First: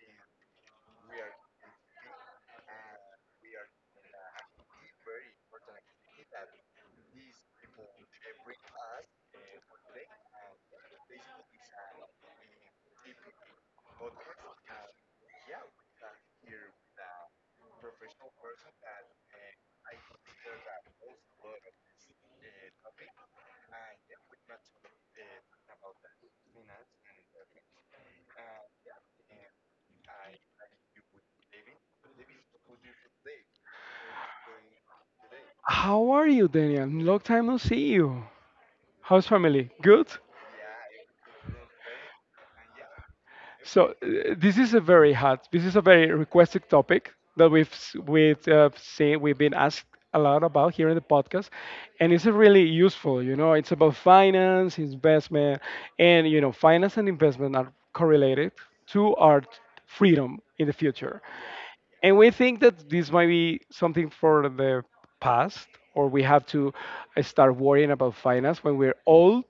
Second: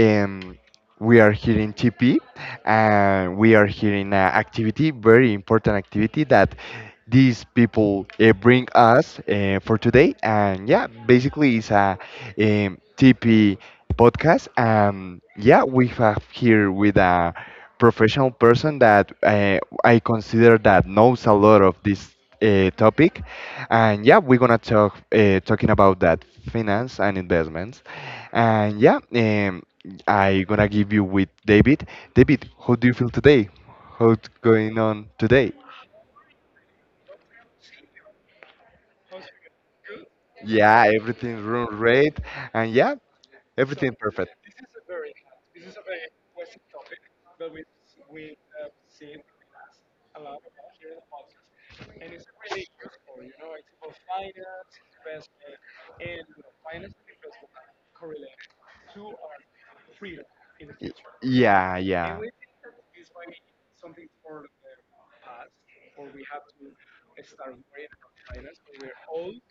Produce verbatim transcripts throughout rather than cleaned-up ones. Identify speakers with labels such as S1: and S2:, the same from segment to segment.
S1: Um, we are here in T P, and we are here in an activity, very important activity that these people uh, bring us uh, for today. And yeah, basically, it's a um, T P podcast. And yeah, we have here with a professional person that uh, I consider that knows a lot of this uh, topic, and yeah, we're gonna talk uh, talking about that finance and investments. And yeah, um, I gonna give you with David. David, how do you feel today? How's going on today?
S2: How are you, Daniel? Long time no see you. How's family? Good.
S1: Yeah, everything's run great, and yeah,
S2: So
S1: everything perfect.
S2: uh, this is a very hot, this is a very requested topic that we've s- we've uh, seen, we've been asked a lot about here in the podcast, and it's really useful. You know, it's about finance, investment, and you know, finance and investment are correlated to our freedom in the future.
S1: Yeah,
S2: And
S1: And
S2: we think that this might be something for the past, or we have to uh, start worrying about finance when we're old.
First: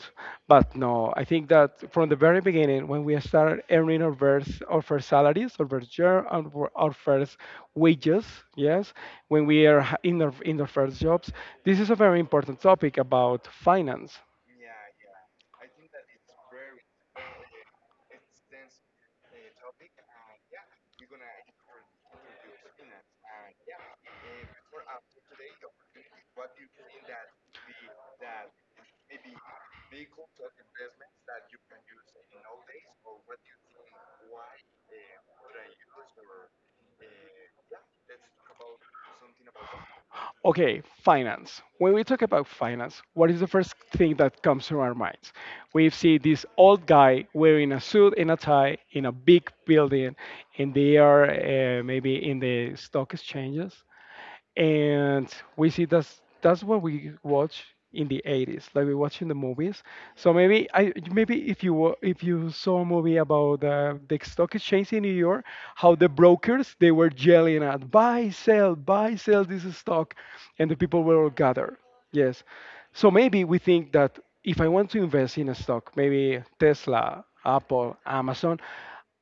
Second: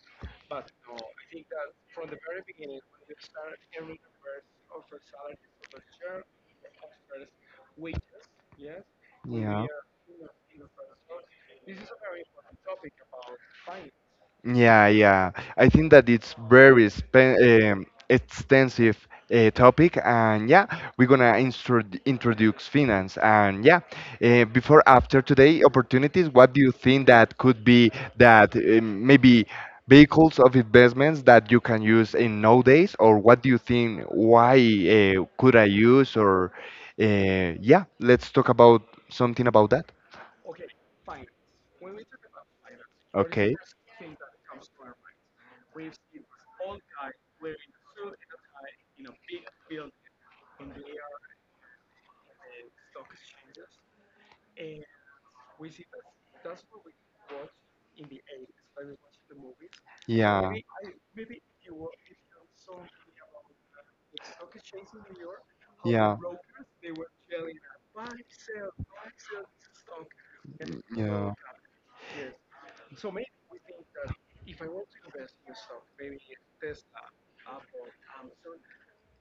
S2: But no, I think that from the very beginning, when we start earning our first our first salaries, our first year our, our first wages, yes, when we are h- in our in our first jobs, this is a very important topic about finance.
S1: yeah, yeah. I think that it's very spe- um, extensive uh, topic, and yeah, we're gonna instru- introduce finance. And yeah, uh, before after today opportunities, what do you think that could be that um, maybe vehicles of investments that you can use in nowadays, or what do you think? Why uh, could I use? Or uh, yeah, let's talk about something about that.
S2: Okay, finance. When we talk about finance, what is the
S1: Okay.
S2: first thing that comes to our minds? We see this old guy wearing a suit and a tie in a big building, and they are uh, maybe in the stock exchanges, and we see that's that's what we watch in the eighties, like we watch in the movies. So
S1: Yeah.
S2: maybe i
S1: Yeah.
S2: maybe if you wa- if you saw a movie about uh, the stock exchange in New York, how the
S1: Yeah.
S2: brokers, they were yelling at, buy, sell, buy, sell this stock, and the people were all gathered, yes. So maybe we think that if I want to invest in a stock, maybe Tesla, Apple, Amazon,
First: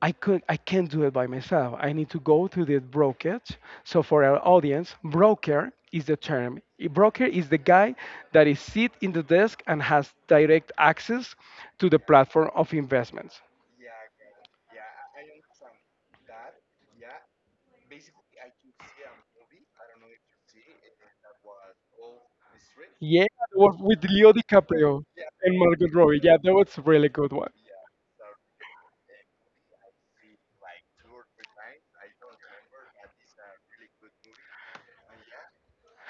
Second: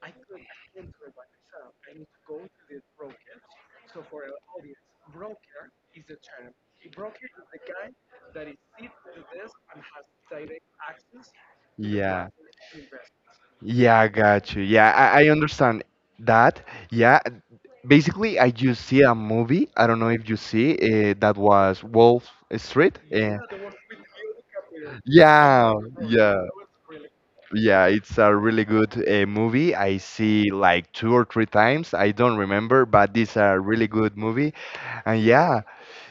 S2: I could I can't do it by myself. I need to go to the brokerage. So for our audience, broker is the term. A broker is the guy that is sit in the desk and has direct access to the
S1: Yeah.
S2: platform of investments.
S1: Yeah, I got you. Yeah, I, I understand that. Yeah, basically, I just see a movie. I don't know if you see uh, that was Wolf Street.
S2: Yeah,
S1: Uh,
S2: that was with Leo DiCaprio and
S1: yeah,
S2: Margot Robbie. Yeah,
S1: yeah.
S2: that was a really good one.
S1: Yeah, it's a really good uh, movie. I see like two or three times. I don't remember, but it's a really good movie. And yeah,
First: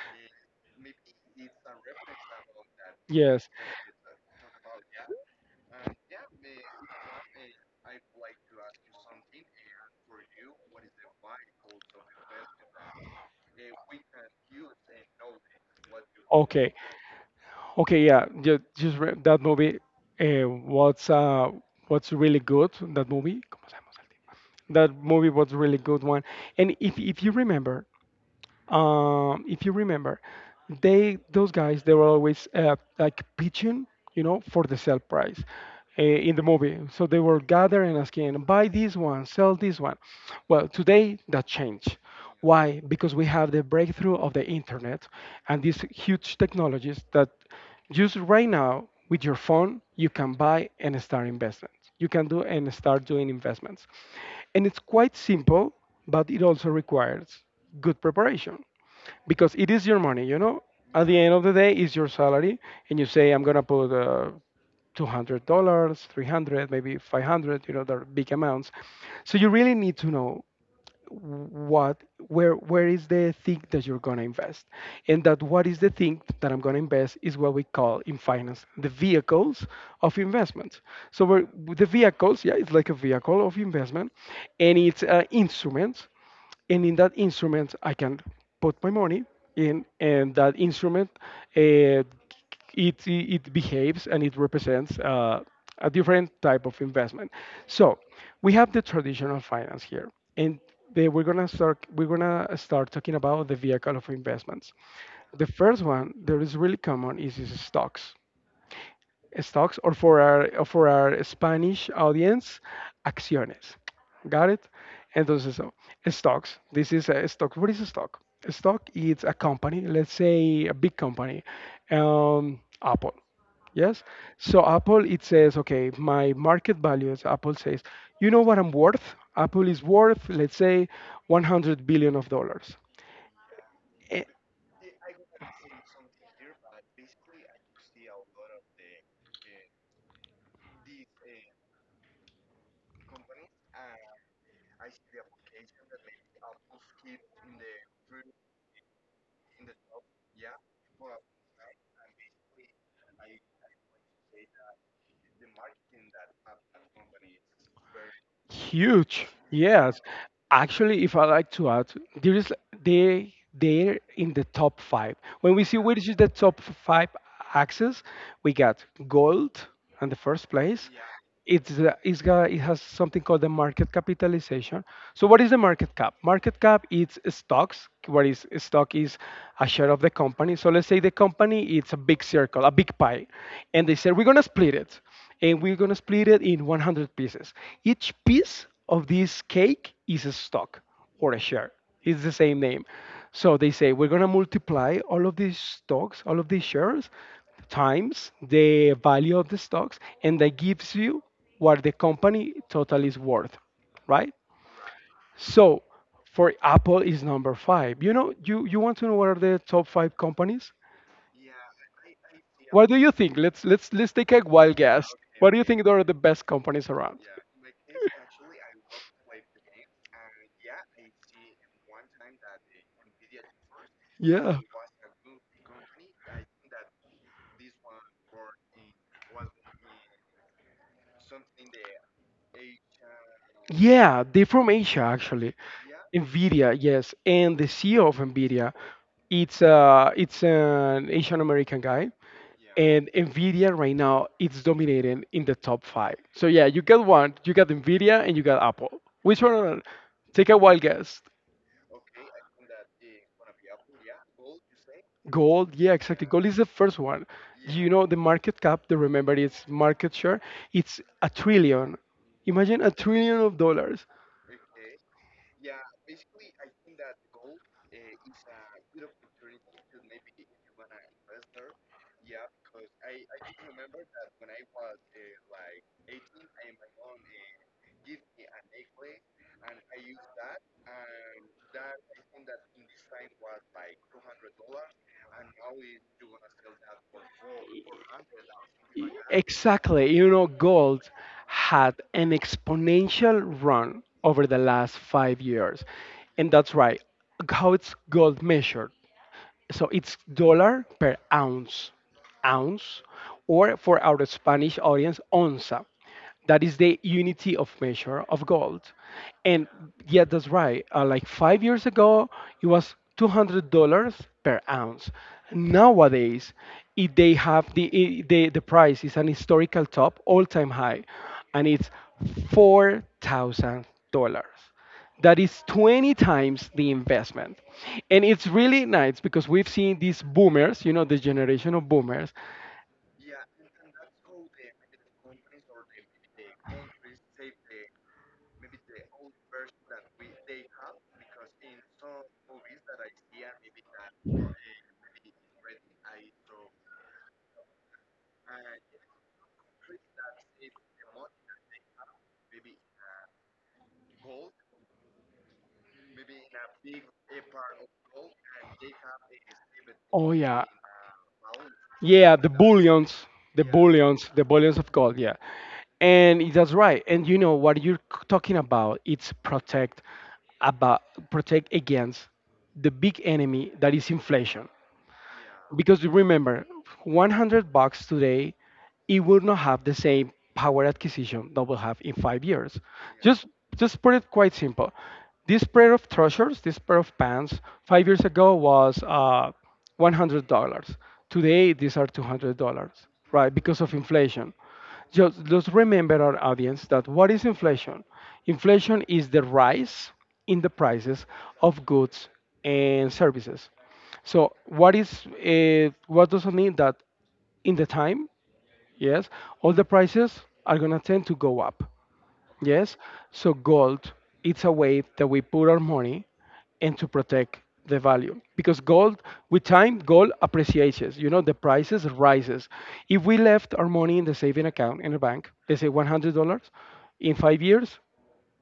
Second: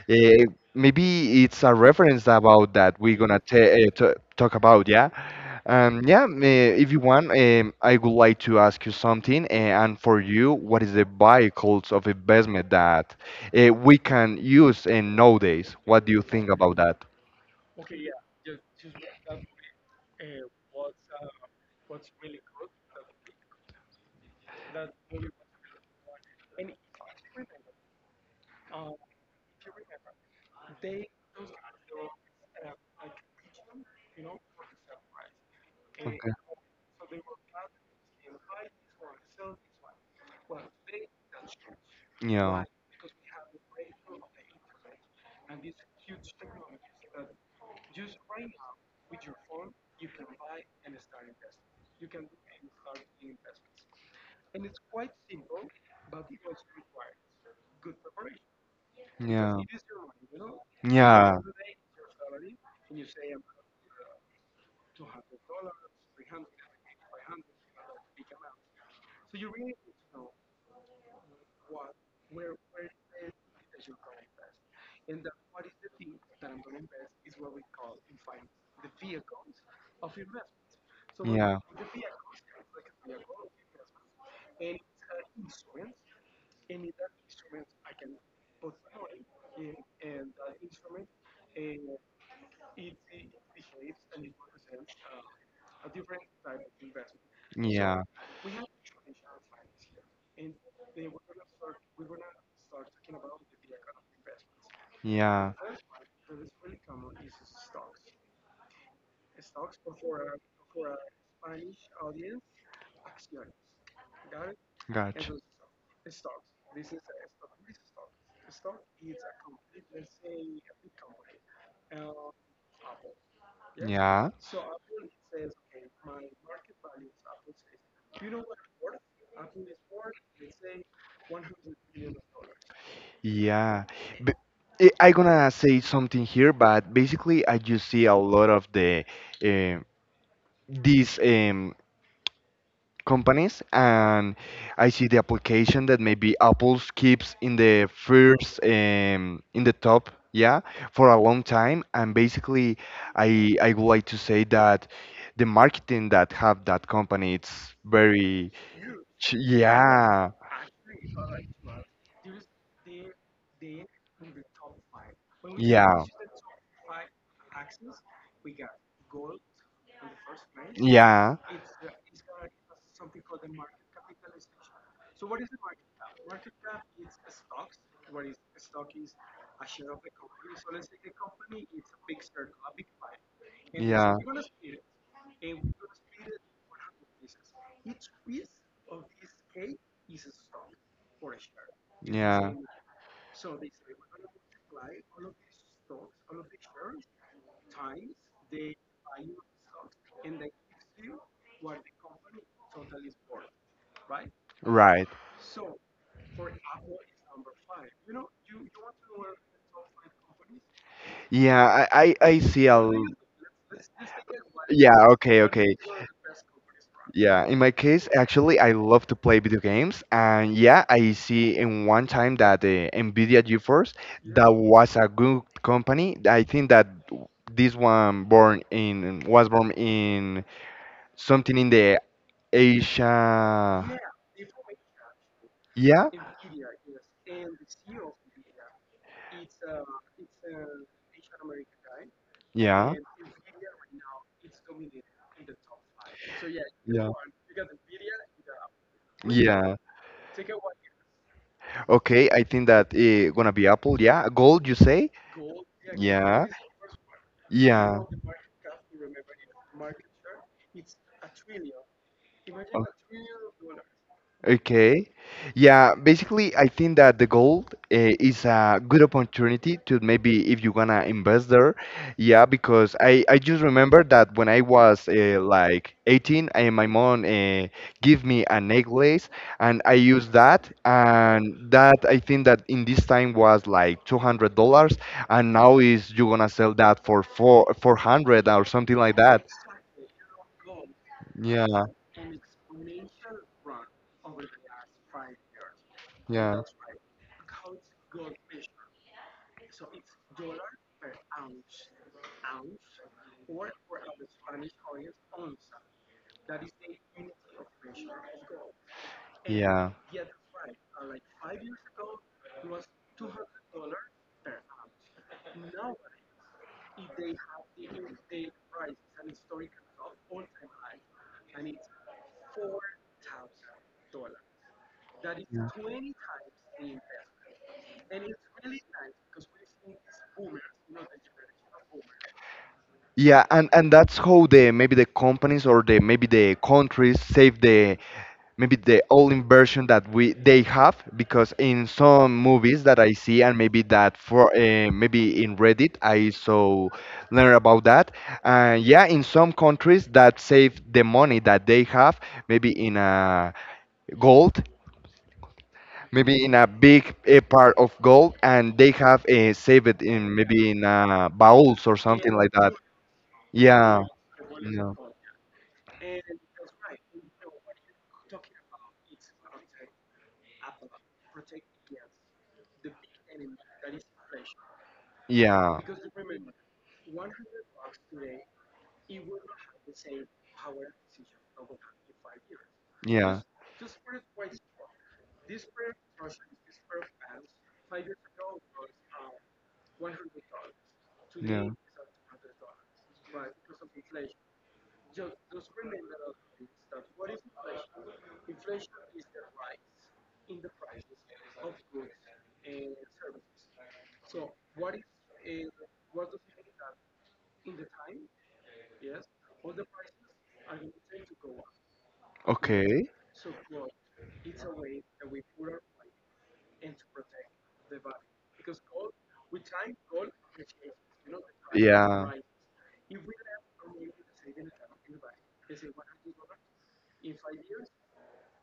S1: uh, maybe it's a reference about that we're gonna
S2: Yes.
S1: ta uh, t talk about. Yeah. Um, yeah, eh, if you want, um, I would like to ask you something. Eh, and for you, what is the vehicles of investment that uh, we can use in nowadays? What do you think
S2: Okay.
S1: about that?
S2: Okay. Yeah. Just, just re- that movie. Uh, what's uh, what's really good? That movie. ¿Cómo se llama? That movie was really good one. And if if you remember, um, if you remember, they, those guys, they were always uh, like pitching, you know, for the sell price uh,
S1: Okay.
S2: in the movie. So they were gathering asking, buy this one, sell this one. Well, today that changed.
S1: Yeah.
S2: Why? Because we have the breakthrough of the internet and these huge technologies that just right now with your phone, you can buy and start investments. You can do and start doing investments, and it's quite simple, but it also requires good preparation, because
S1: Yeah.
S2: it is your money, you know. At the end
S1: Yeah.
S2: of the day, it's your salary, and you say, I'm going to put uh, two hundred dollars, three hundred, maybe five hundred. You know, they're big amounts. So you really need to know what, where where is the thing that you're going to invest. And that, what is the thing that I'm going to invest, is what we call in finance the vehicles of investment. So we're,
S1: Yeah.
S2: the vehicles, yeah, it's like a vehicle of investment, and it's uh, instruments. And in that instrument I can put my money in, and that instrument uh, it it behaves and it represents uh, a different type of investment. So
S1: Yeah.
S2: we have the traditional finance here, and they, we're gonna start we're gonna start talking about the vehicle of investments. The
S1: Yeah.
S2: first one that is really common is, is stocks, stocks, or for our, o for our Spanish audience, acciones. Got it?
S1: Gotcha.
S2: Entonces, uh, stocks. This is a stock. What is a stock? A stock is a company, let's say a big company, um, Apple. Yes.
S1: Yeah.
S2: So Apple, it says, okay, my market value is, Apple says, you know what I'm worth? Apple is worth, let's say, one hundred billion of dollars.
S1: Yeah.
S2: Eh,
S1: But I I gonna say something here, but basically I just see a lot of the um these um companies, and I see the application that maybe Apple keeps in the first um, in the top, yeah, for a long time. And basically, I I would like to say that the marketing that have that company, it's very
S2: huge,
S1: ch-
S2: yes.
S1: yeah.
S2: Actually, if I like to add, there is, they they're in the top five. When we see
S1: Yeah.
S2: which is the top five axes, we got gold in the first place.
S1: Yeah.
S2: It's, uh, it's got, it has something called the market capitalization. So what is the market cap? Market cap is stocks. What is stock is a share of the company. So let's say the company, it's a big circle, a big pie, and they
S1: Yeah.
S2: said, we're gonna split it, and we're gonna split it in one hundred pieces. Each piece of this cake is a stock or a share. It's the
S1: Yeah.
S2: same name. So they say we're going to multiply all of these stocks, all of these shares, times the value of the stocks, and that gives you what the company total is worth, right?
S1: Right.
S2: So for Apple is number five. You know, you, you want to know what are the top five companies?
S1: Yeah. I I, I see a
S2: What
S1: l-
S2: do you think? Let's let's let's take a wild
S1: yeah,
S2: guess.
S1: okay,
S2: What do you
S1: okay.
S2: think are the best companies around?
S1: Yeah, in my case, actually, I love to play video games, and yeah, I see in one time that the Nvidia GeForce, that
S2: Yeah.
S1: was a good company. I think that this one born in was born in something in the Asia.
S2: Yeah, they're from Asia actually.
S1: Yeah,
S2: Nvidia, yes, and the C E O of Nvidia, it's uh, it's an Asian American guy,
S1: yeah,
S2: and Nvidia right now it's dominating in the top five. So yeah, you got
S1: yeah.
S2: one, you got Nvidia, and you got Apple. Which one
S1: Yeah.
S2: are- take a wild guess.
S1: Okay, I think that eh, gonna be Apple. Yeah, gold, you say?
S2: Gold, yeah, exactly. Gold
S1: Yeah,
S2: is the first one. You
S1: yeah.
S2: know the market cap. The Remember, its market share. It's a trillion. Imagine
S1: Oh,
S2: a trillion of dollars.
S1: okay. Yeah, basically, I think that the gold uh, is a good opportunity to maybe if you wanna invest there. Yeah, because I, I just remember that when I was uh, like eighteen, and my mom uh, gave me a necklace and I used that. And that I think that in this time was like two hundred dollars. And now is you gonna sell that for four, 400 or something
S2: E-
S1: like that.
S2: exactly. You know, gold
S1: Yeah,
S2: had an exponential run over the last five years. And
S1: yeah,
S2: that's right. How it's gold measured? So it's dollar per ounce, ounce, or for our Spanish audience, onza. That is the unity of measure of gold. And
S1: yeah.
S2: yeah, that's right. Uh, like five years ago, it was two hundred dollars per ounce. Nowadays, if they have the, i- the, the price is an historical top, all time high, and it's four thousand dollars, that is twenty times the investment. And it's really nice because we've seen these boomers, you know, this generation of boomers.
S1: Yeah, and and that's how the maybe the companies or the maybe the countries save the maybe the old inversion that we they have, because in some movies that I see and maybe that for uh, maybe in Reddit I so learn about that. And yeah, in some countries that save the money that they have maybe in a gold, maybe in a big uh, part of gold, and they have uh, saved it
S2: Oh,
S1: in
S2: yeah.
S1: maybe in uh, bowls or something
S2: Yeah, the
S1: like that.
S2: bullions, the
S1: Yeah.
S2: bullions, the bullions of
S1: No.
S2: gold. Yeah. And it that's right. And you know what you're c- talking about? It's protect about, protect against the big enemy that is inflation.
S1: Yeah.
S2: Because remember, one hundred bucks today, it will not have the same power acquisition that we'll have in five years.
S1: Yeah.
S2: Just just put it quite simple. This pair of trousers, this pair of pants, five years ago was uh, one hundred dollars.
S1: Yeah.
S2: Today these are two hundred dollars, right? Because of inflation. Just just remember, our audience, that what is inflation? Inflation is the rise in the prices of goods and services. So what is uh, what does it mean? That in the time, yes, all the prices are gonna tend to go up. Yes.
S1: Okay.
S2: So gold, it's a way that we put our money and to protect the value, because gold with time, gold appreciates. You know, the prices
S1: Yeah.
S2: rises. If we left our money in the saving account in a bank, let's say one hundred dollars, in five years,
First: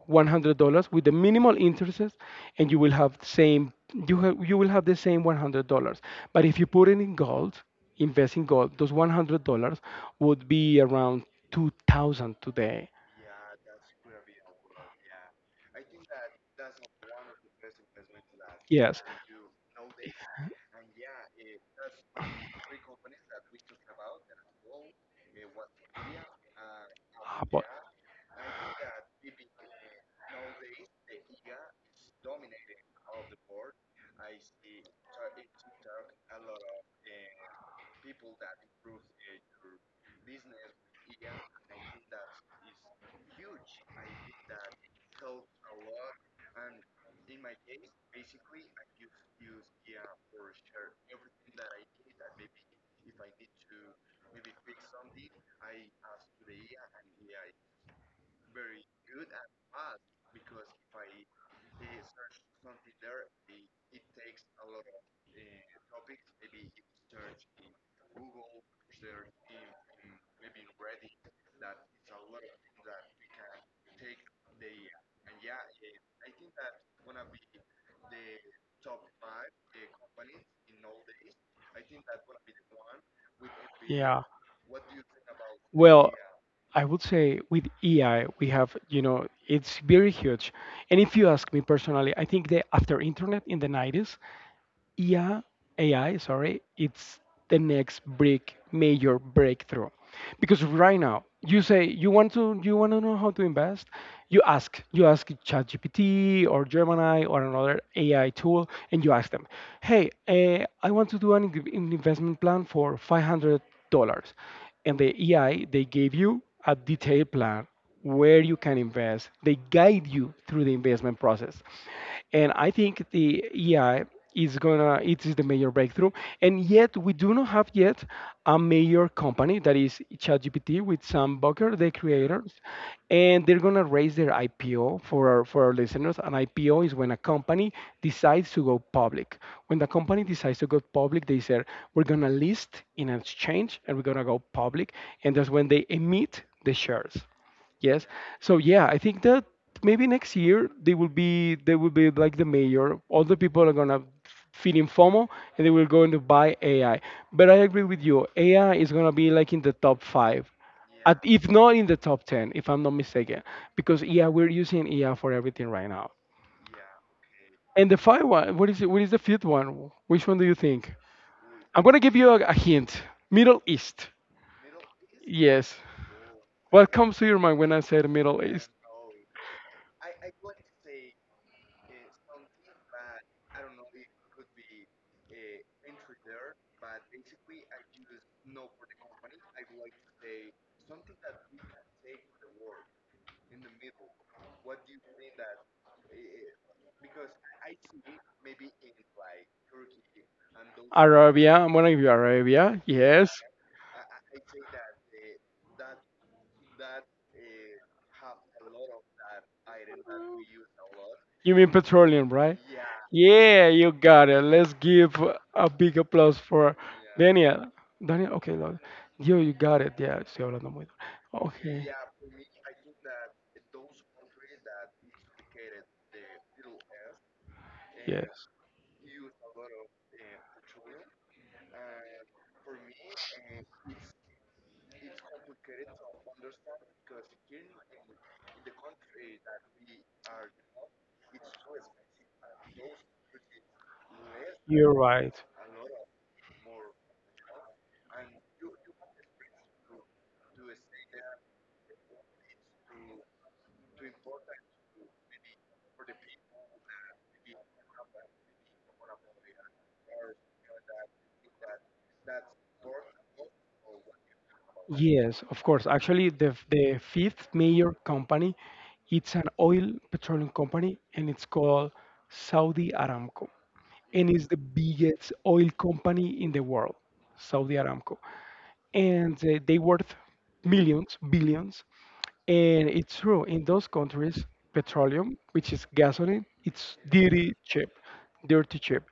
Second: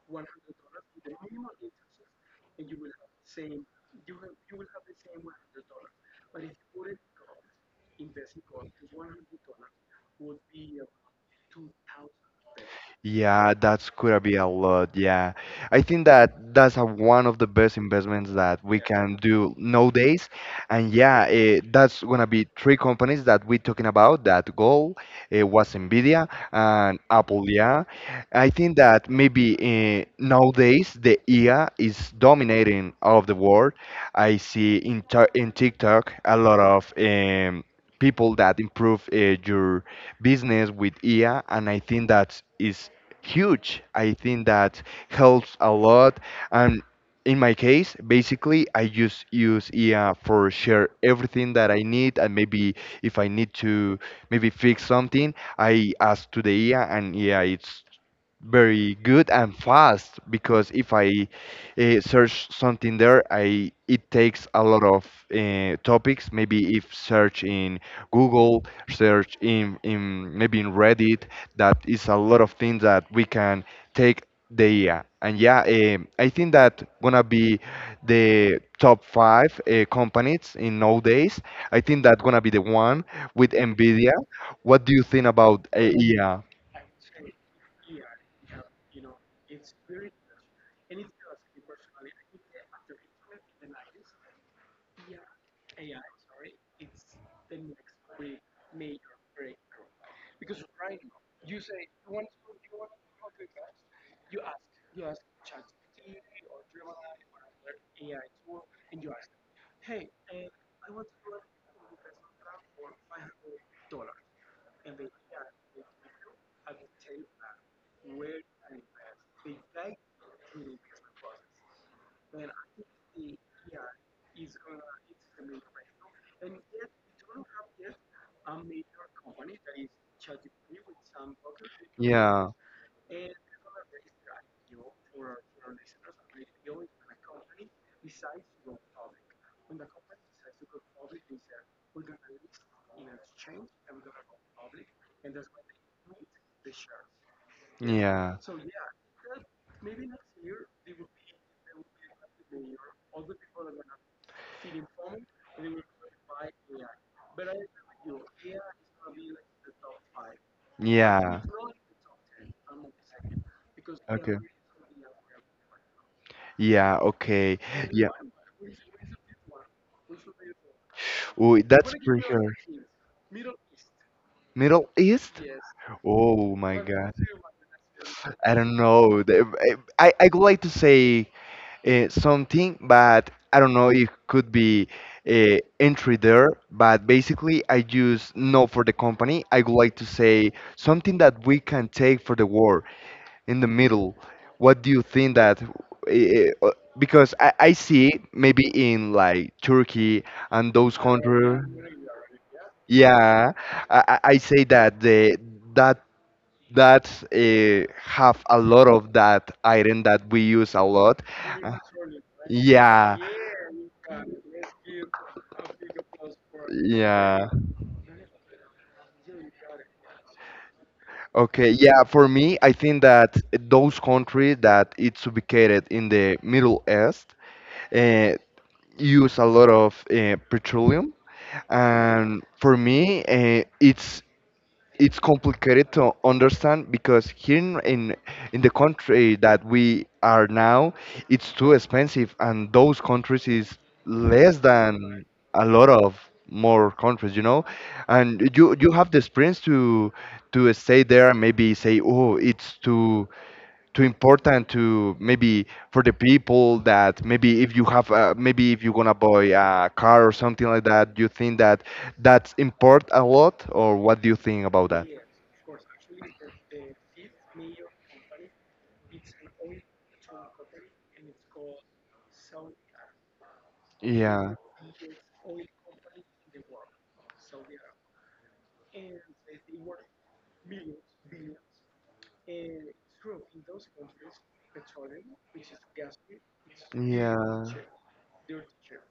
S2: one hundred dollars with the minimal interests, and you will have same, you, ha- you will have the same one hundred dollars. But if you put it in gold, invest in gold, those one hundred dollars would be around two thousand today.
S1: Yeah, that's gonna be a lot. Yeah, I think that that's a, one of the best investments that we
S2: Yes.
S1: can do nowadays.
S2: With,
S1: And yeah, eh, that's gonna be three companies that we're talking about. That goal eh, was Nvidia and
S2: how
S1: Apple.
S2: about-
S1: Yeah, I think that maybe eh, nowadays the I A is dominating all of the world. I see in Ti- in TikTok a lot of um, people that improve uh, your business with I A, and I think that is huge. I think that helps a lot. And in my case, basically, I just use E A for share everything that I need. And maybe if I need to maybe fix something, I ask to the E A, and yeah, it's very good and fast, because if I uh, search something there, I it takes a lot of uh, topics. Maybe if search in Google, search in in maybe in Reddit, that is a lot of things that we can take the year. And yeah, um, I think that gonna be the top five uh, companies in nowadays. I think that gonna be the one with Nvidia.
S2: yeah.
S1: What do you think about uh,
S2: Well,
S1: yeah?
S2: I would say with A I, we have, you know, it's very huge. And if you ask me personally, I think that after internet in the nineties, yeah, A I, sorry, it's the next big major breakthrough. Because right now, you say you want to, you want to know how to invest, you ask you ask ChatGPT or Gemini or another A I tool, and you ask them, "Hey, uh, I want to do an, in- an investment plan for five hundred dollars," and the A I, they gave you a detailed plan where you can invest. They guide you through the investment process. And I think the E I is gonna it is the major breakthrough. And yet we do not have yet a major company that is ChatGPT with Sam Bucker, the creators,
S1: Because
S2: and they're gonna raise their I P O. For our, for our listeners, an I P O is when a company decides to go public. When the company decides to go public, they say we're gonna list in an exchange and we're gonna go public, and that's when they emit the shares. Yes.
S1: yeah.
S2: So yeah, I think that maybe next year they will be they will be like the mayor. All the people are gonna feel in FOMO and they will going to buy A I. But I agree with you, A I is gonna be like in the top five. At,
S1: Yeah.
S2: if not in the top ten, if I'm not mistaken, because yeah,
S1: Okay.
S2: we're using A I for everything right now.
S1: Yeah, okay.
S2: And the
S1: Yeah.
S2: five one, what is it? What is the fifth one? Which one do you think?
S1: Oh,
S2: I'm
S1: that's
S2: gonna give
S1: pretty
S2: you a,
S1: sure.
S2: a hint. Middle East.
S1: Middle East?
S2: Yes.
S1: Oh my
S2: What
S1: God.
S2: comes to your mind when I said Middle
S1: I
S2: East?
S1: don't know. The- I, I would like to say uh, something, but I don't know. It could be uh, entry there, but basically, I use no for the company. I would like to say something that we can take for the world. In the middle. What do you think that? eh, eh, uh, Because I, I see maybe in like Turkey and those
S2: Arabia,
S1: countries.
S2: I'm gonna give you Arabia. Yes.
S1: Yeah, I, I I say that the that that uh, have a lot of that iron that we use a lot.
S2: You mean
S1: Uh,
S2: petroleum, right?
S1: Yeah,
S2: Yeah, you got it. Let's give a big applause for
S1: yeah.
S2: Daniel. Daniel, okay, Lord. Yo, you got it. Yeah, estoy hablando muy.
S1: Okay,
S2: Okay.
S1: yeah, for me, I think that those countries that it's ubicated in the Middle East, uh,
S2: Yes,
S1: use a lot of uh, petroleum, and for me uh, it's it's complicated to understand, because here in, in in the country that we are now, it's too expensive, and those countries is less
S2: you're
S1: than
S2: right.
S1: a lot of more countries, you know. And you you have the experience to to stay there and maybe say oh, it's too too important to maybe for the people that maybe if you have uh, maybe if you're gonna buy a car or something like that. Do you think that that's import a lot, or what do you think about that?
S2: Yes, of course. Actually, the the fifth major company, it's an oil petroleum company, and it's called Saudi Aramco, and is
S1: Yeah,
S2: the biggest oil company in the world, Saudi Aramco. And uh, they worth millions, billions. And it's true, in those countries, petroleum, which is gasoline, it's dirty
S1: yeah,
S2: cheap, dirty cheap.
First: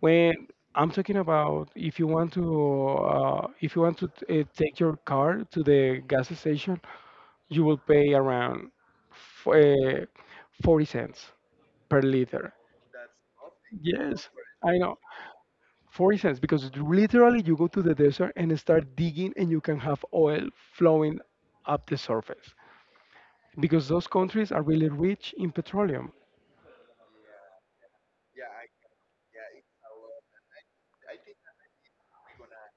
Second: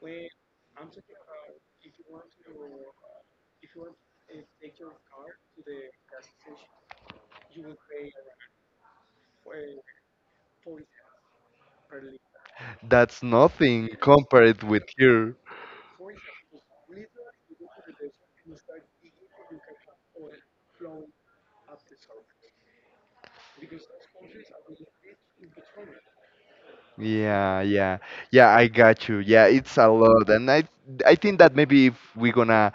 S2: When I'm talking about if you want to uh, if you want to t- uh, take your car to the gas station, you will pay around f- uh, forty cents per liter.
S1: that's nothing
S2: Yes,
S1: compared
S2: I
S1: with
S2: know.
S1: here.
S2: forty cents, because literally you go to the desert and start digging and you can have oil flowing up the surface because those countries are really rich in petroleum.
S1: Yeah, yeah, yeah. I got you. Yeah, it's a lot, and I I think that maybe if we're gonna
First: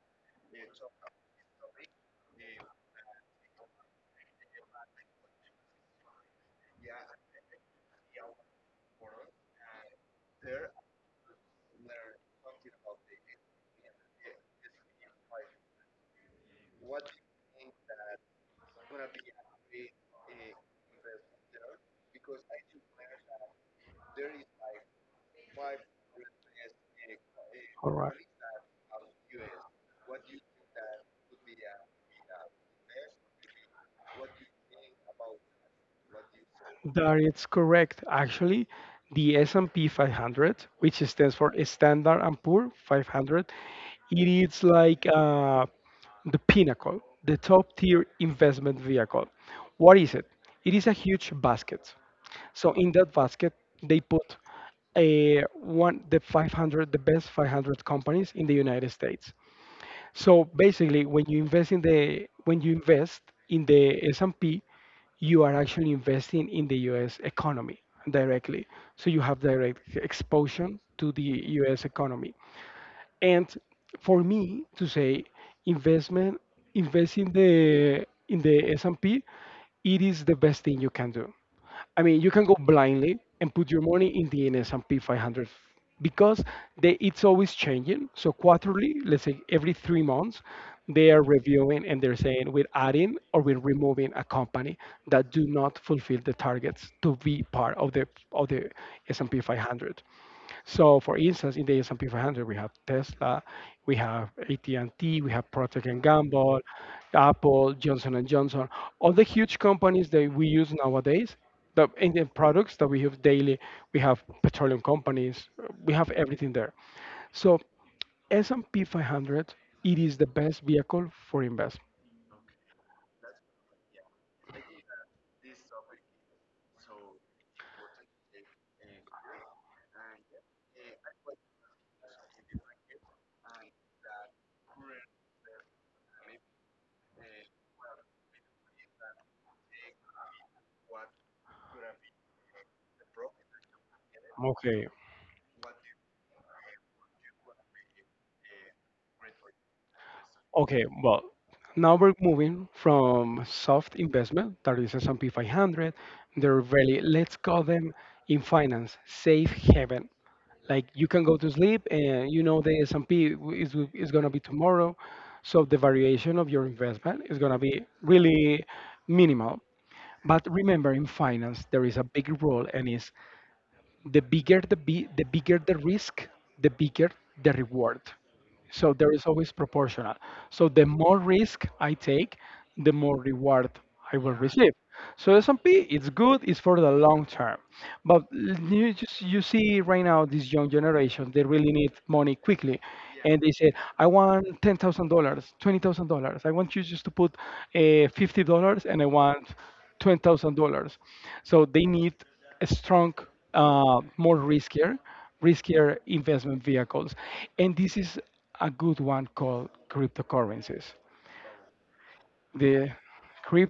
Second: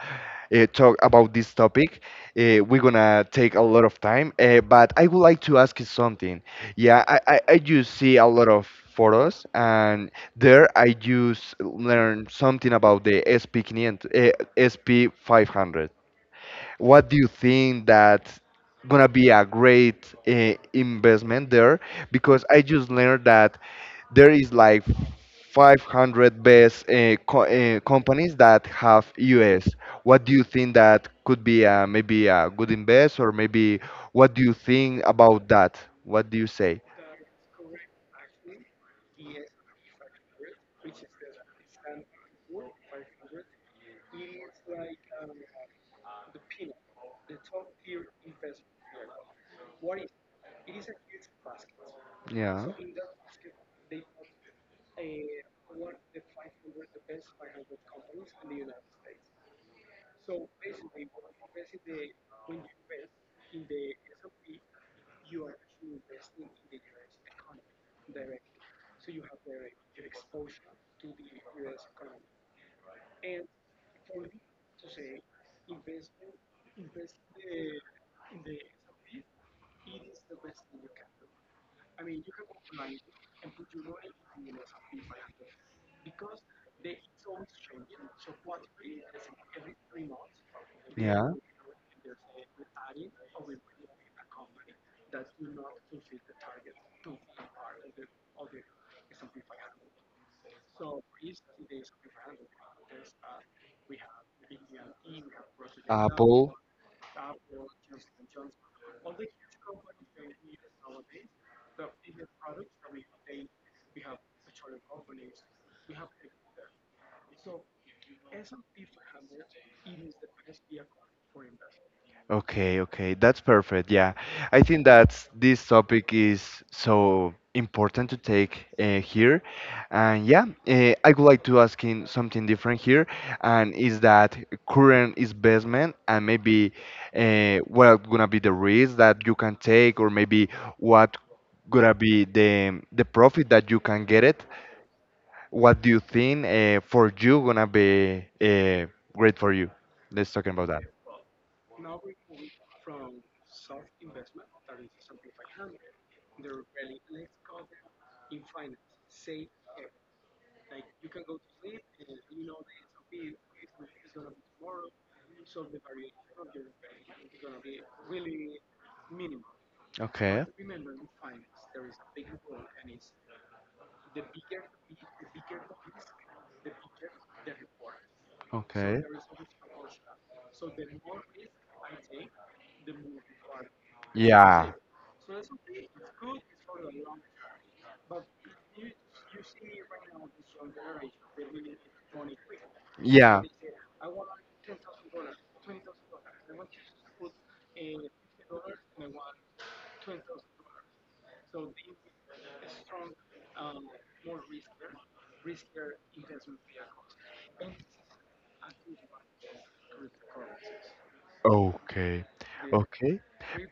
S1: uh, talk about this topic, uh, we're gonna take a lot of time. Uh, but I would like to ask you something. Yeah, I I, I do see a lot of photos, and there I just learn something about the S P five hundred. Uh, S P five hundred. What do you think that gonna be a great uh, investment there? Because I just learned that there is like five hundred best uh, co uh,
S2: All right.
S1: companies that have U S. What do you think that could be uh, maybe a good invest, or maybe what do you think about that? What do you say?
S2: That is correct. Actually, the S and P five hundred, which stands for Standard and Poor five hundred, it is like uh, the pinnacle, the top tier investment vehicle. What is it? It is a huge basket.
S1: Yeah.
S2: So in that basket, they put a one the five hundred the best five hundred companies in the United States. So basically, when you invest in the when you invest in the S and P, you are actually investing in the U S economy directly. So you have direct exposure to the U S economy. And for me to say investment, invest in the in the S and P, it is the best thing you can do. I mean, you can go blindly and put your money in the S and P five hundred because they, it's always changing. So quarterly, let's say every three months, they are reviewing and they're saying we're adding or we're removing a company that do not fulfill the targets to be part of the of the S and P five hundred. So, for instance, in the S and P five hundred, we have Tesla, we have A T and T, we have Procter& and
S1: Apple.
S2: Gamble, Apple, Johnson& and Johnson, all the huge companies that we use nowadays. The, in the products that we use daily, we have petroleum companies, we have everything there. So S and P five hundred, it is the best vehicle for investment.
S1: Okay, okay, that's perfect. Yeah, I think that this topic is so important to take uh, here, and yeah, uh, I would like to ask in something different here, and is that current investment and maybe uh, what gonna be the risk that you can take, or maybe what gonna be the the profit that you can get it.
S2: Okay.
S1: What do you think uh, for you gonna be uh, great for you? Let's talk about that.
S2: Okay, well, now we're moving from soft investment, that is S and P five hundred. They're really, let's call them in finance, safe haven. Like you can go to sleep and you know the S and P is, w- is going to be tomorrow. So the variation of your investment is going to be really minimal.
S1: Okay.
S2: But remember, in finance, there is a big rule and is the bigger the, bi- the bigger the risk, the bigger the reward. So
S1: Okay.
S2: there is always proportional. So the more risk I take, the more reward I will receive.
S1: Yeah.
S2: So S and P, it's good, it's for the long term. But l- you just you see right now this young generation, they really need money quickly,
S1: Yeah.
S2: and they say, I want ten thousand dollars, twenty thousand dollars. I want you just to put uh, fifty dollars, and I want twenty thousand dollars. So they need a strong, uh, more riskier, riskier investment vehicles, and this is a good one called cryptocurrencies.
S1: Okay.
S2: The
S1: Okay.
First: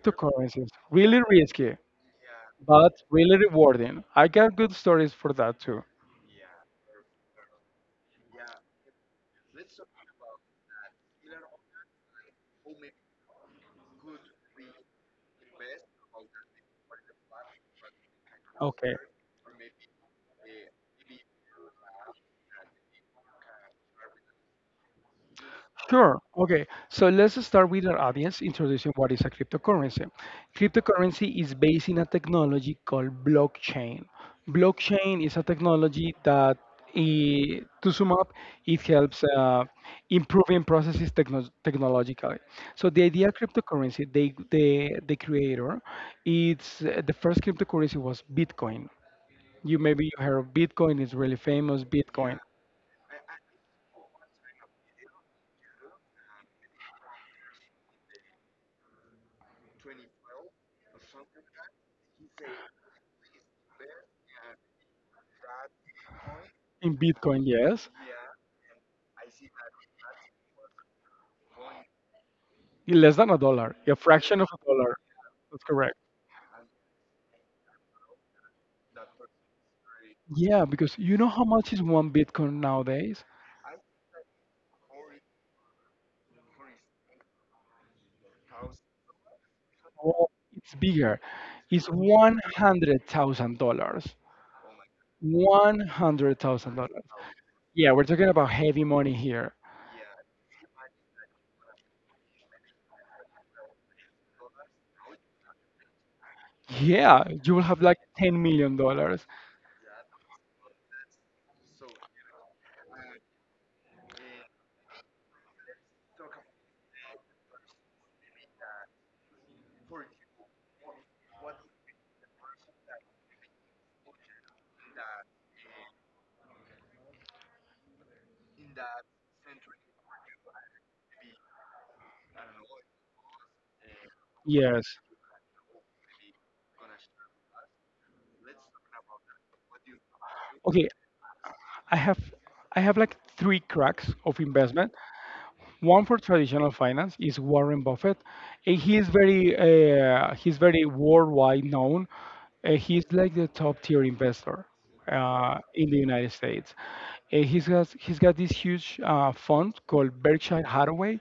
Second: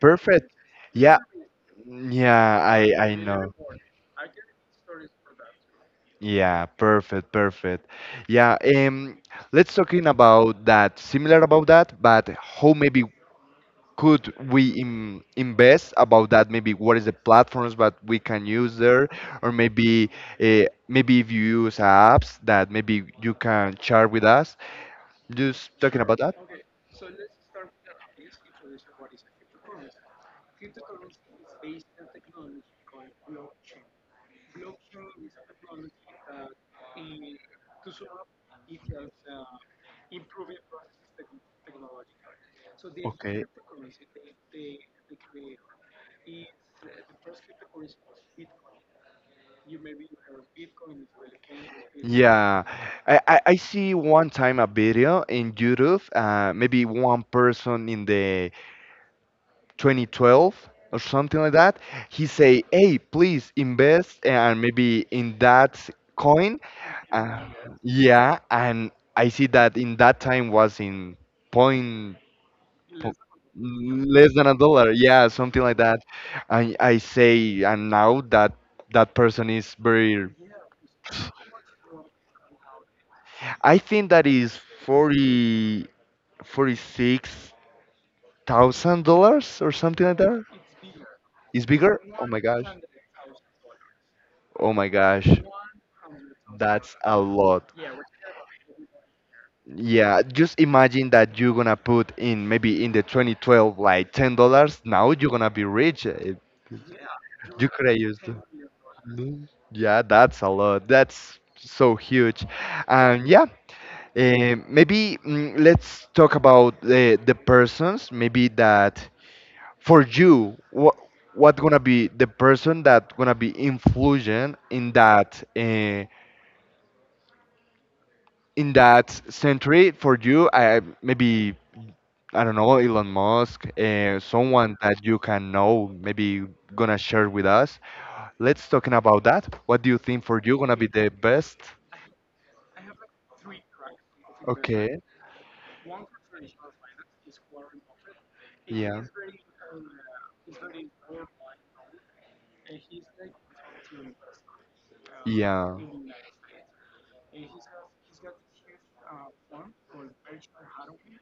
S1: Perfect. Yeah.
S2: really risky,
S1: Yeah, I
S2: but
S1: I
S2: really
S1: know.
S2: rewarding. I got good stories for that too.
S1: Yeah, perfect, perfect. Yeah, um, let's talking about that, similar about that, but how maybe could we im- invest about that, maybe what is the platforms that we can use
S2: Okay.
S1: there, or maybe uh, maybe if you use apps that maybe you can share with us just talking about
S2: Sure.
S1: that.
S2: Okay. So let's start with our audience introducing what is a cryptocurrency. Cryptocurrency is based in a technology called blockchain. Blockchain is a technology that, i- to sum up, it helps uh, improving processes techno- technologically. So the idea of
S1: Okay.
S2: cryptocurrency, they, the the creator, it's uh, the first cryptocurrency was Bitcoin. You maybe you heard of Bitcoin. It's really famous. Bitcoin.
S1: Yeah, I, I, I see one time a video in YouTube, uh, maybe one person in the twenty twelve or something like that. He say, "Hey, please invest and maybe in that coin."
S2: In
S1: Uh,
S2: Bitcoin, yes.
S1: yeah, and I see that in that time was in point
S2: Yeah,
S1: po-
S2: less than a dollar, a
S1: less
S2: fraction of
S1: than a
S2: a
S1: dollar.
S2: dollar.
S1: Yeah, something
S2: That's
S1: like
S2: correct.
S1: that. I I say, and now that that person is very
S2: Yeah, because you know how much is one Bitcoin nowadays?
S1: I think that is forty six thousand dollars or something like
S2: Well,
S1: that.
S2: it's bigger.
S1: It's
S2: It's
S1: bigger? Oh
S2: one
S1: my gosh.
S2: hundred thousand dollars.
S1: Oh my gosh,
S2: One hundred thousand dollars.
S1: that's a lot.
S2: Yeah, we're talking about heavy money here.
S1: Yeah, just imagine that you're gonna put in maybe in the twenty twelve like ten dollars. Now you're gonna be rich. eh,
S2: Yeah, you will
S1: You
S2: have
S1: could have
S2: like
S1: used
S2: ten million dollars.
S1: mm. Yeah, that's a lot. That's so huge. And yeah, eh, maybe mm, let's talk about the the persons maybe that for you what what gonna be the person that gonna be influential in that uh, in that century for you. I, maybe I don't know, Elon Musk, uh, someone
S2: Yes.
S1: that you can know maybe gonna share with us. Let's talking about that. What do you think for you gonna be
S2: Okay,
S1: the best?
S2: I have I have like three cracks of investment.
S1: Okay.
S2: One for traditional finance is Warren Buffett. Eh, He
S1: Yeah.
S2: is very uh, he's very worldwide known. Uh, he's like the top tier investor uh,
S1: Yeah.
S2: in the United States. Uh, he's got he's got this huge uh, fund called Berkshire Hathaway,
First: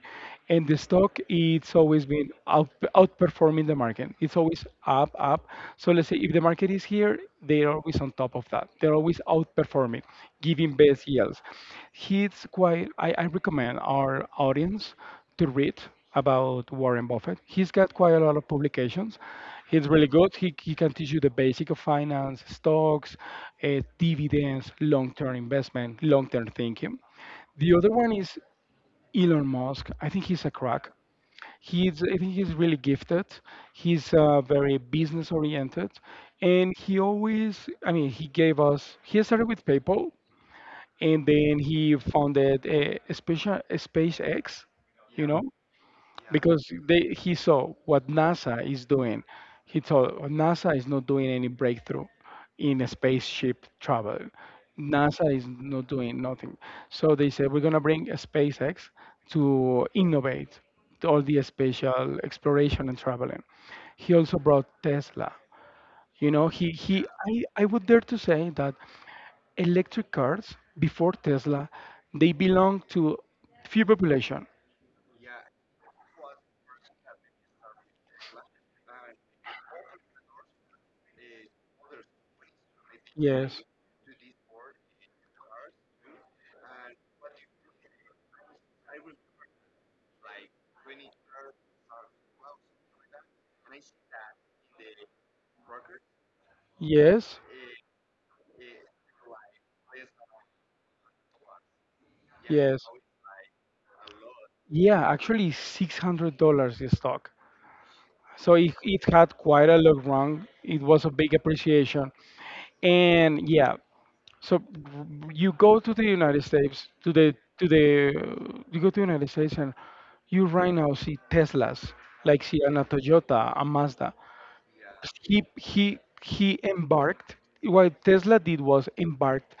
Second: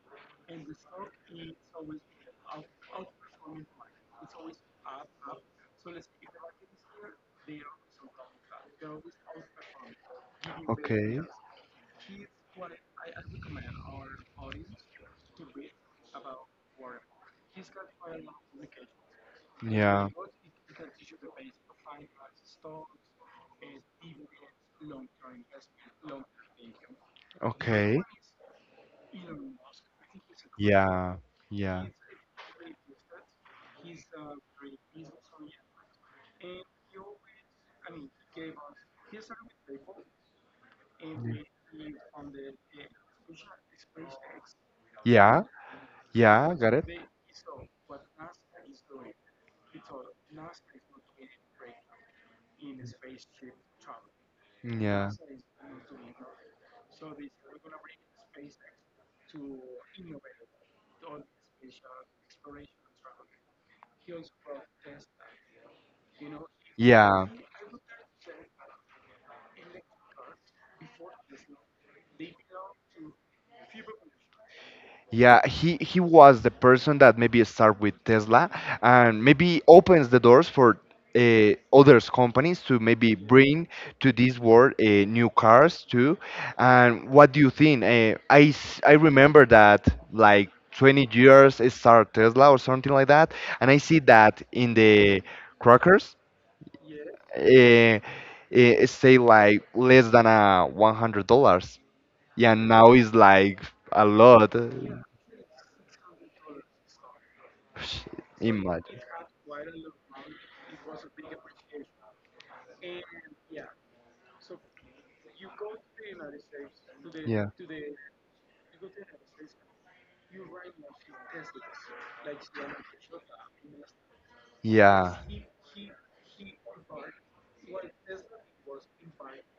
S2: and the stock it's always been out, outperforming the market. It's always up, up. So let's say if the market is here, they're always on top of that. They're always outperforming, giving best
S1: Okay.
S2: yields. He's quite. I, I recommend our audience to read about Warren Buffett. He's got quite a lot of publications. He's really
S1: Yeah.
S2: good. He, he can teach you the basic of finance, stocks, uh, dividends, long-term investment, long-term thinking. The other
S1: Okay.
S2: one is Elon Musk. I think he's a crack.
S1: Yeah. Yeah.
S2: He's I think he's really gifted. He's uh, very business oriented, and he always I mean he gave us he started with PayPal, and then he founded a, a special a SpaceX, you know,
S1: Yeah. Yeah,
S2: because
S1: got it.
S2: they he saw what NASA is doing. He thought, "Oh, NASA is not doing any breakthrough in spaceship travel.
S1: Yeah.
S2: NASA is not doing nothing. So they said we're gonna bring SpaceX to innovate all the spatial exploration and traveling." He also brought Tesla. You know, he he
S1: Yeah.
S2: Yeah. I, I would dare to say that electric cars before Tesla they belong to few population.
S1: Yeah, he he was the person that maybe start with Tesla and maybe opens the doors for uh, others companies to maybe
S2: Yes.
S1: bring to this world uh, new cars too. And what do you think? Uh, I s- I remember that like twenty years it started Tesla or something like that, and I see that in the crackers
S2: Yes.
S1: uh, it say like less than a 100 dollars. Yeah,
S2: Yes.
S1: now it's like a lot.
S2: Yeah, actually six hundred dollars the stock.
S1: Shit,
S2: So it,
S1: imagine.
S2: it had quite a lot run. It was a big appreciation. And yeah, so you go to the United States, to the
S1: Yeah.
S2: to the uh, you go to the United States and you right now see Teslas, like see an a Toyota, a Mazda.
S1: Yeah.
S2: He he he embarked. What Tesla did was embarked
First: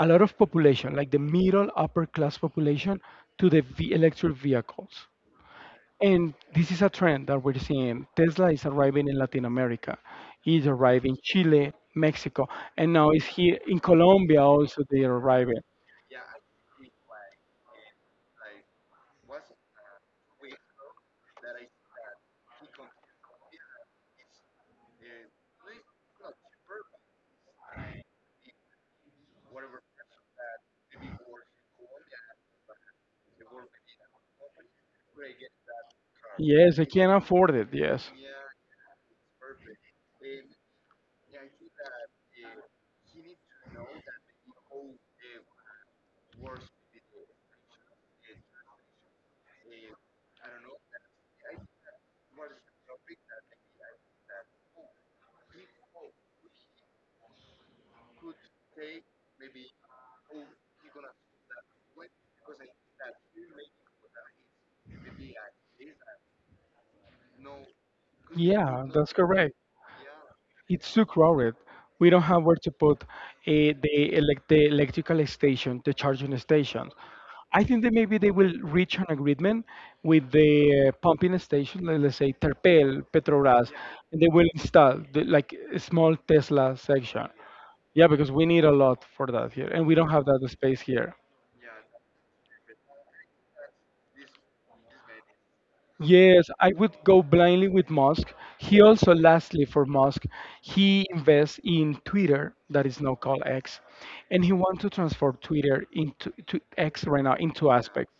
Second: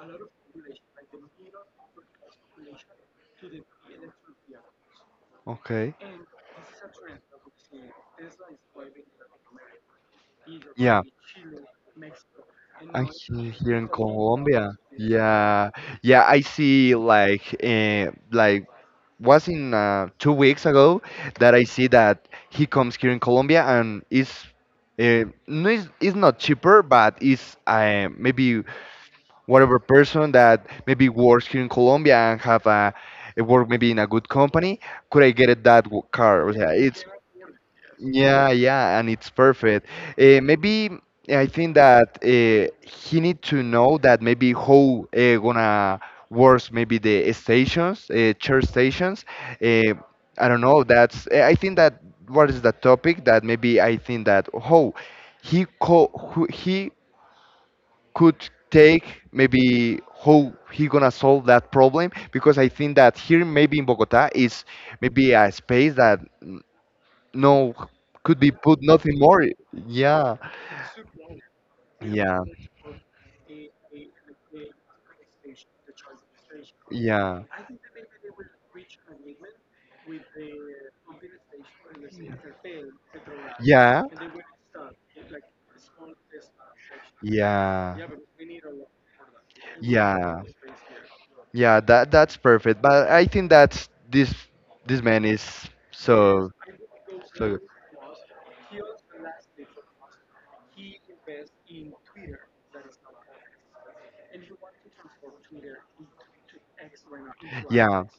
S2: a lot of population, like the middle upper class population, to the ve- electric vehicles.
S1: Okay.
S2: And this is a trend that we're seeing. Tesla is arriving in Latin America. It's
S1: Yeah.
S2: arriving in Chile, Mexico, and
S1: And
S2: now it's
S1: he-
S2: here
S1: here
S2: in
S1: in
S2: Colombia
S1: Colombia.
S2: also they are arriving.
S1: Yeah. Yeah, I see like uh, like was in uh, two weeks ago that I see that he comes here in Colombia and is uh, no, it's, it's not cheaper, but it's uh, maybe whatever person that maybe works here in Colombia and have a, a work maybe in a good company, could I get it that w- car? Yeah,
S2: Yes, they
S1: it's
S2: can afford it, yes.
S1: yeah, yeah, and it's perfect. Uh, maybe eh, I think that uh, he need to know that maybe how uh, gonna works maybe the stations, uh, church stations. Uh, I don't know. That's eh, I think that what is the topic that maybe I think that how he co who, he could take maybe how he gonna solve that problem because I think that here maybe in Bogota is maybe a space that n- no could be put
S2: Yeah, that's
S1: nothing more.
S2: correct,
S1: Yeah,
S2: it's too crowded. We don't
S1: yeah,
S2: have where to put uh, the, elec- the electrical station, the charging station.
S1: yeah,
S2: I think that maybe they will reach an agreement with the uh, pumping station, let- let's say Terpel, Petrobras,
S1: yeah,
S2: and they will install the, like a small Tesla section. Yeah, because we need a
S1: yeah.
S2: lot for that here, and we don't have that
S1: Yeah.
S2: space here.
S1: Yeah, that that's perfect. But I think that's this this man is
S2: Yes,
S1: so
S2: I would go
S1: so good.
S2: blindly with Musk. He also, lastly, for Musk, he invests in Twitter, that is now called X, and he wants to transform Twitter into to X right now into
S1: Yeah.
S2: aspects.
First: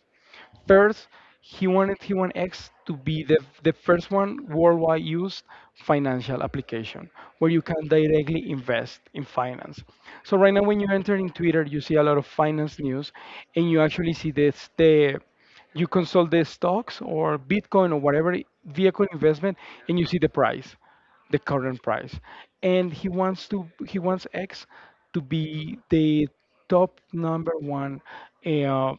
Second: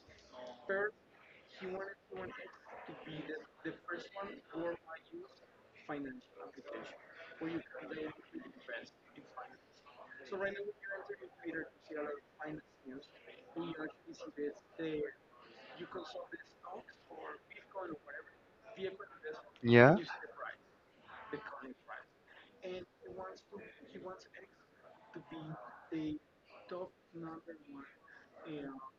S2: First, he wanted T one X to be the, the first one worldwide used financial application where you can directly invest in finance. So right now, when you enter in Twitter, you see a lot of finance news, and you actually see this the you consult the stocks or Bitcoin or whatever vehicle investment,
S1: Yeah.
S2: and you see the price the current price, and he wants to he wants x to be the top number one eh, uh,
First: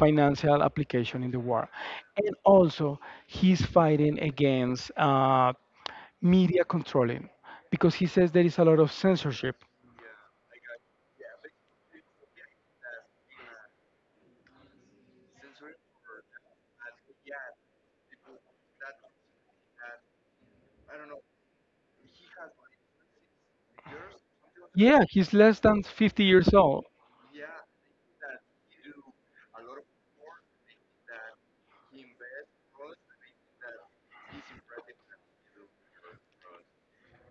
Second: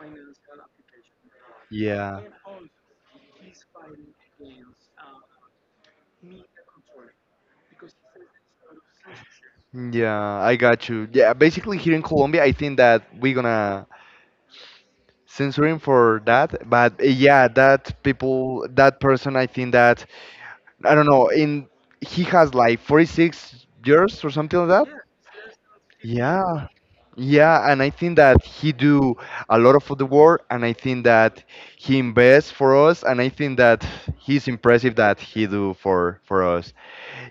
S2: financial application in the world,
S1: Yeah.
S2: and also he's fighting against uh, media controlling because he says there is a lot of censorship.
S1: Yeah, I got you. Yeah, basically here in Colombia, I think that we're gonna censor him for that. But uh, yeah, that people, that person, I think that I don't know. In he has like forty-six years or something like that.
S2: Yeah, he's less than fifty years
S1: Yeah.
S2: old.
S1: Yeah, and I think that he do a lot of the work, and I think that he invests for us, and I think that he's impressive that he do for for us.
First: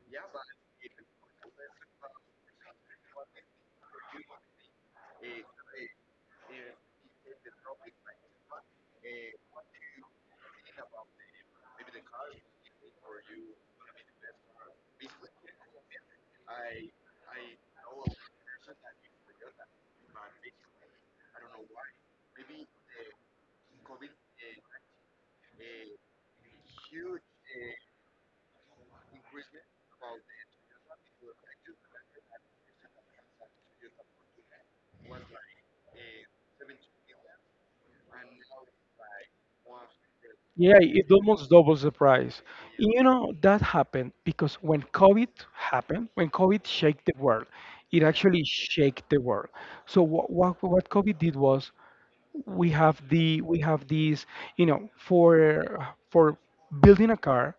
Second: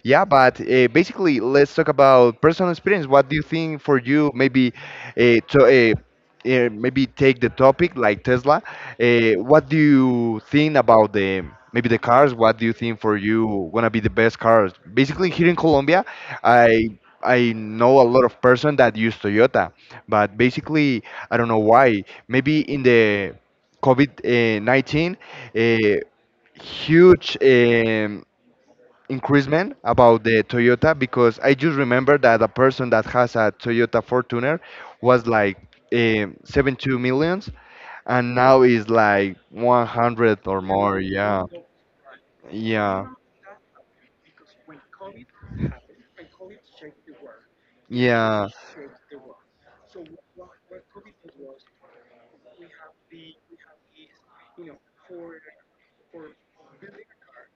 S1: Yeah, but uh, basically, let's talk about personal experience. What do you think for you? Maybe, uh, to, uh, uh, maybe take the topic like Tesla. Uh, what do you think about the maybe the cars? What do you think for you gonna be the best cars? Basically, here in Colombia, I I know a lot of person that use Toyota, but basically, I don't know why. Maybe in the COVID nineteen, uh, uh, huge. Um, increasement about the Toyota because I just remember that a person that has a Toyota Fortuner was like um, seventy-two millions and now is like one hundred or
S2: Yeah,
S1: more.
S2: it
S1: Yeah.
S2: almost doubles the price. You
S1: Yeah.
S2: know, that happened because when COVID happened, when COVID shake the world, it actually
S1: Yeah.
S2: shake the world. So what, what, what COVID did was we have the we have these, you know, for for building a car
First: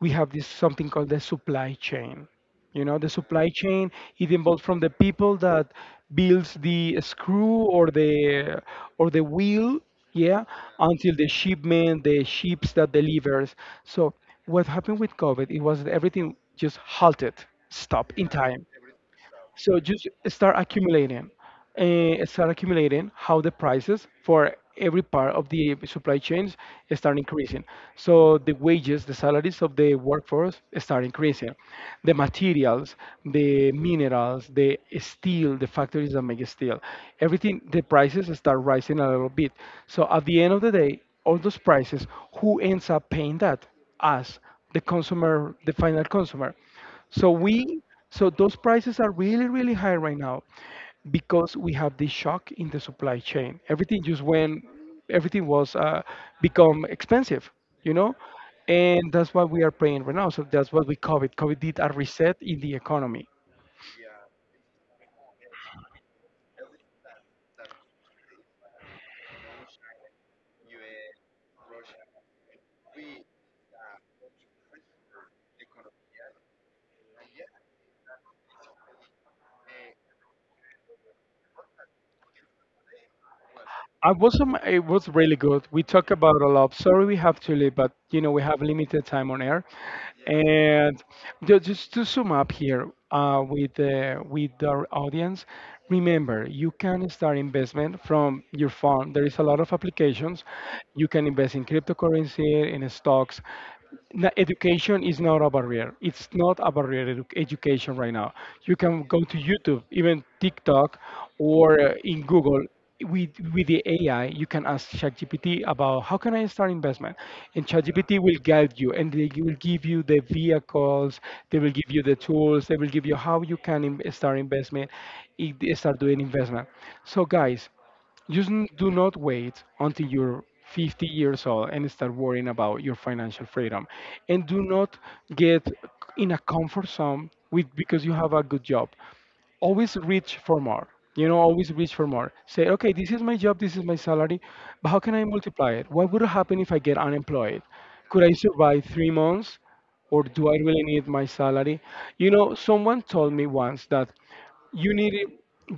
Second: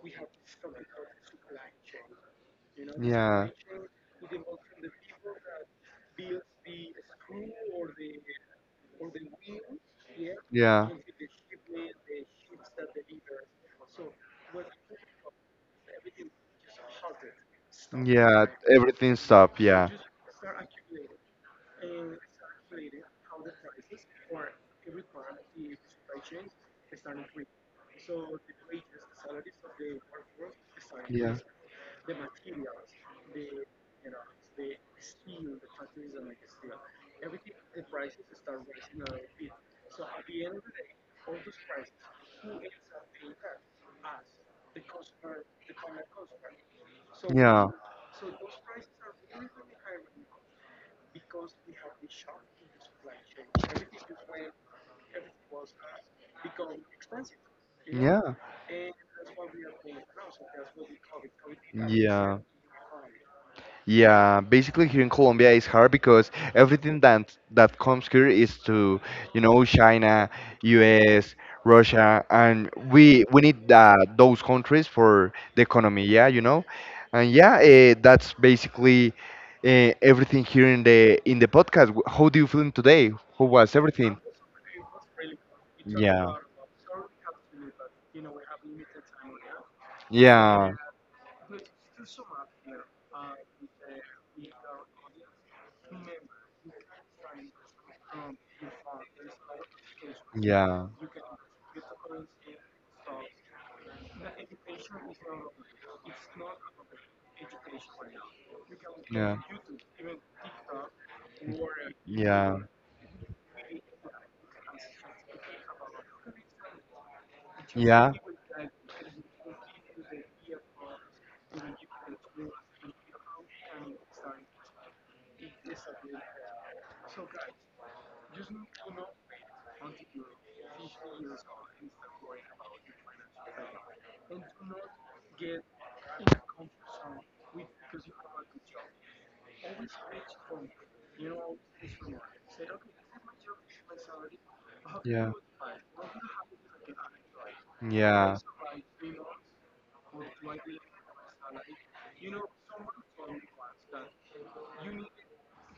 S2: we have this something called the supply chain, you know, the supply
S1: Yeah.
S2: chain it involves from the people that builds the screw or the or the wheel, yeah,
S1: Yeah.
S2: until the shipment, the ships that delivers. So what happened with COVID it was that everything just halted, stopped in
S1: Yeah.
S2: time,
S1: Everything stopped.
S2: so
S1: Yeah.
S2: just start accumulating, uh, start accumulating how the prices for every part of the supply chains start increasing. So the wages, the salaries of the workforce start increasing. The materials, the minerals, the steel, the factories that make steel, everything, the prices start rising a little bit. So at the end of the day, all those prices, who ends up paying that? Us, the consumer, the final consumer. So
S1: Yeah. Yeah.
S2: we, so those prices are really, really high right now because we have this shock in the supply chain. Everything just went, everything was uh, become expensive, you know,
S1: Yeah.
S2: and that's what we are paying right now. So that's what we COVID. COVID did a reset
S1: Yeah.
S2: in the economy.
S1: Yeah, basically here in Colombia it's hard because everything that that comes here is to, you know, China, U S, Russia, and we we need uh, those countries for the economy. Yeah, you know, and yeah, uh, that's basically uh, everything here in the in the podcast. W- How do you feeling today? How was
S2: I
S1: everything?
S2: was um, it was really good. We talk
S1: Yeah.
S2: about a lot. Sorry, we have to leave, but you know we have limited time on air.
S1: Yeah.
S2: And ju- just to sum up here uh, with the with our audience, remember you can start investment from your farm. There is a lot of applications.
S1: Yeah.
S2: You can invest in cryptocurrency, in stocks. Na- Education is not a barrier. It's not a barrier edu- education right now. You can go
S1: Yeah.
S2: to YouTube, even TikTok, or uh, in
S1: Yeah.
S2: Google with with the A I, you can ask ChatGPT about how can I start investment, and
S1: Yeah. Yeah.
S2: ChatGPT will guide you, and they will give you the vehicles, they will give you the tools, they will give you how you can in- start investment, i- start doing investment. So guys, just n- do not wait until you're fifty years old and start worrying about your financial freedom, and do not get in a comfort zone with because you have a good job, always reach for more. You know, always reach for more. Say, okay, this is my job, this is my salary, but how can I multiply it? What would happen if I get unemployed? Could I survive three months, or do I really need my salary? You know, someone told me once that you need it,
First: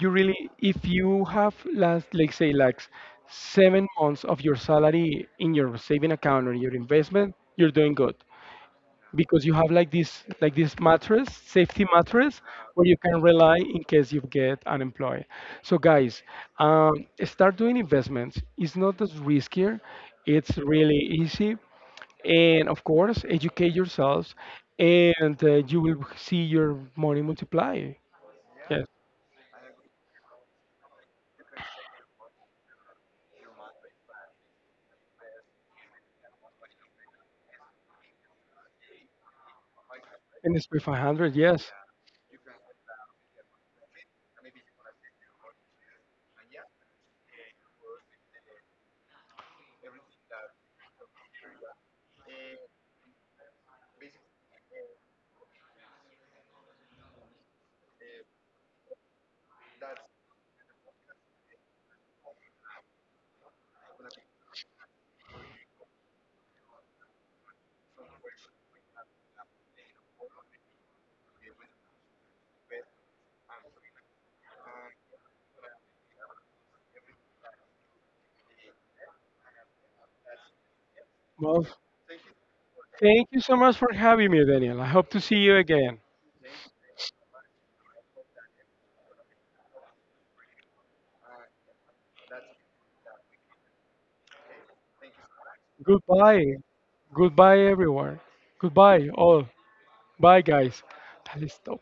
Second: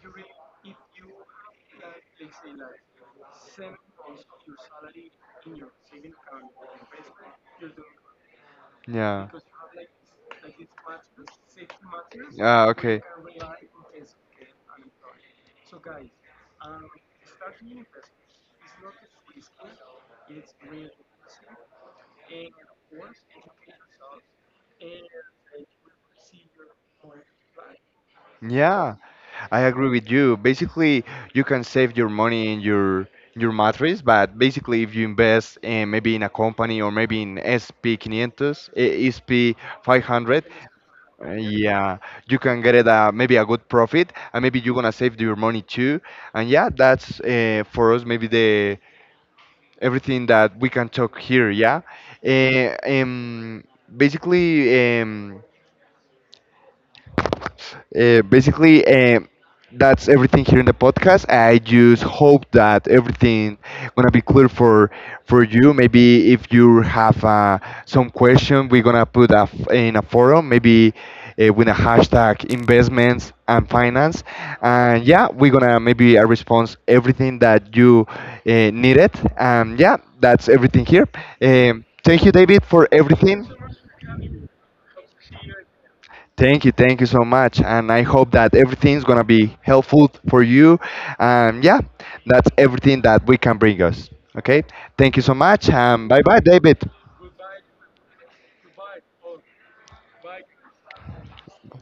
S2: you really, if you have last like say like seven months of your salary in your saving account or your investment, you're doing good,
S1: Yeah. Yeah.
S2: because you have like this, like this mattress, safety mattress
S1: Ah,
S2: where you
S1: okay.
S2: can rely in case you get unemployed. So guys, um, start doing investments. It's not as riskier, it's really easy, and of course educate yourselves, and uh, you will see your money multiply. Yes,
S1: Yeah, I agree with you. Basically, you can save your money in your your mattress, but basically, if you invest in maybe in a company or maybe in S P five hundred, eh, S P five hundred,
S2: and it's with
S1: uh,
S2: five hundred, yes.
S1: yeah, you can get it uh, maybe a good profit, and maybe you're gonna save your money too. And yeah, that's uh, for us maybe the everything that we can talk here. Yeah. Uh, um, basically, um, uh, basically, um, that's everything here in the podcast. I just hope that everything gonna be clear for for you. Maybe if you have uh, some question, we're gonna put a f- in a forum. Maybe uh, with a hashtag investments and finance. And yeah, we're gonna maybe a response everything that you uh, needed. And yeah, that's everything here.
S2: Well,
S1: Um, thank you, David, for
S2: thank you
S1: everything.
S2: so much for having me, Daniel. I hope to see you again.
S1: Thank you, thank you so much, and I hope that everything's gonna be helpful for you. And yeah, that's everything that we can bring us. Okay, thank you so much, and bye bye,
S2: Goodbye.
S1: David.
S2: Goodbye, everyone. Goodbye, all. Bye, guys. Dale, stop.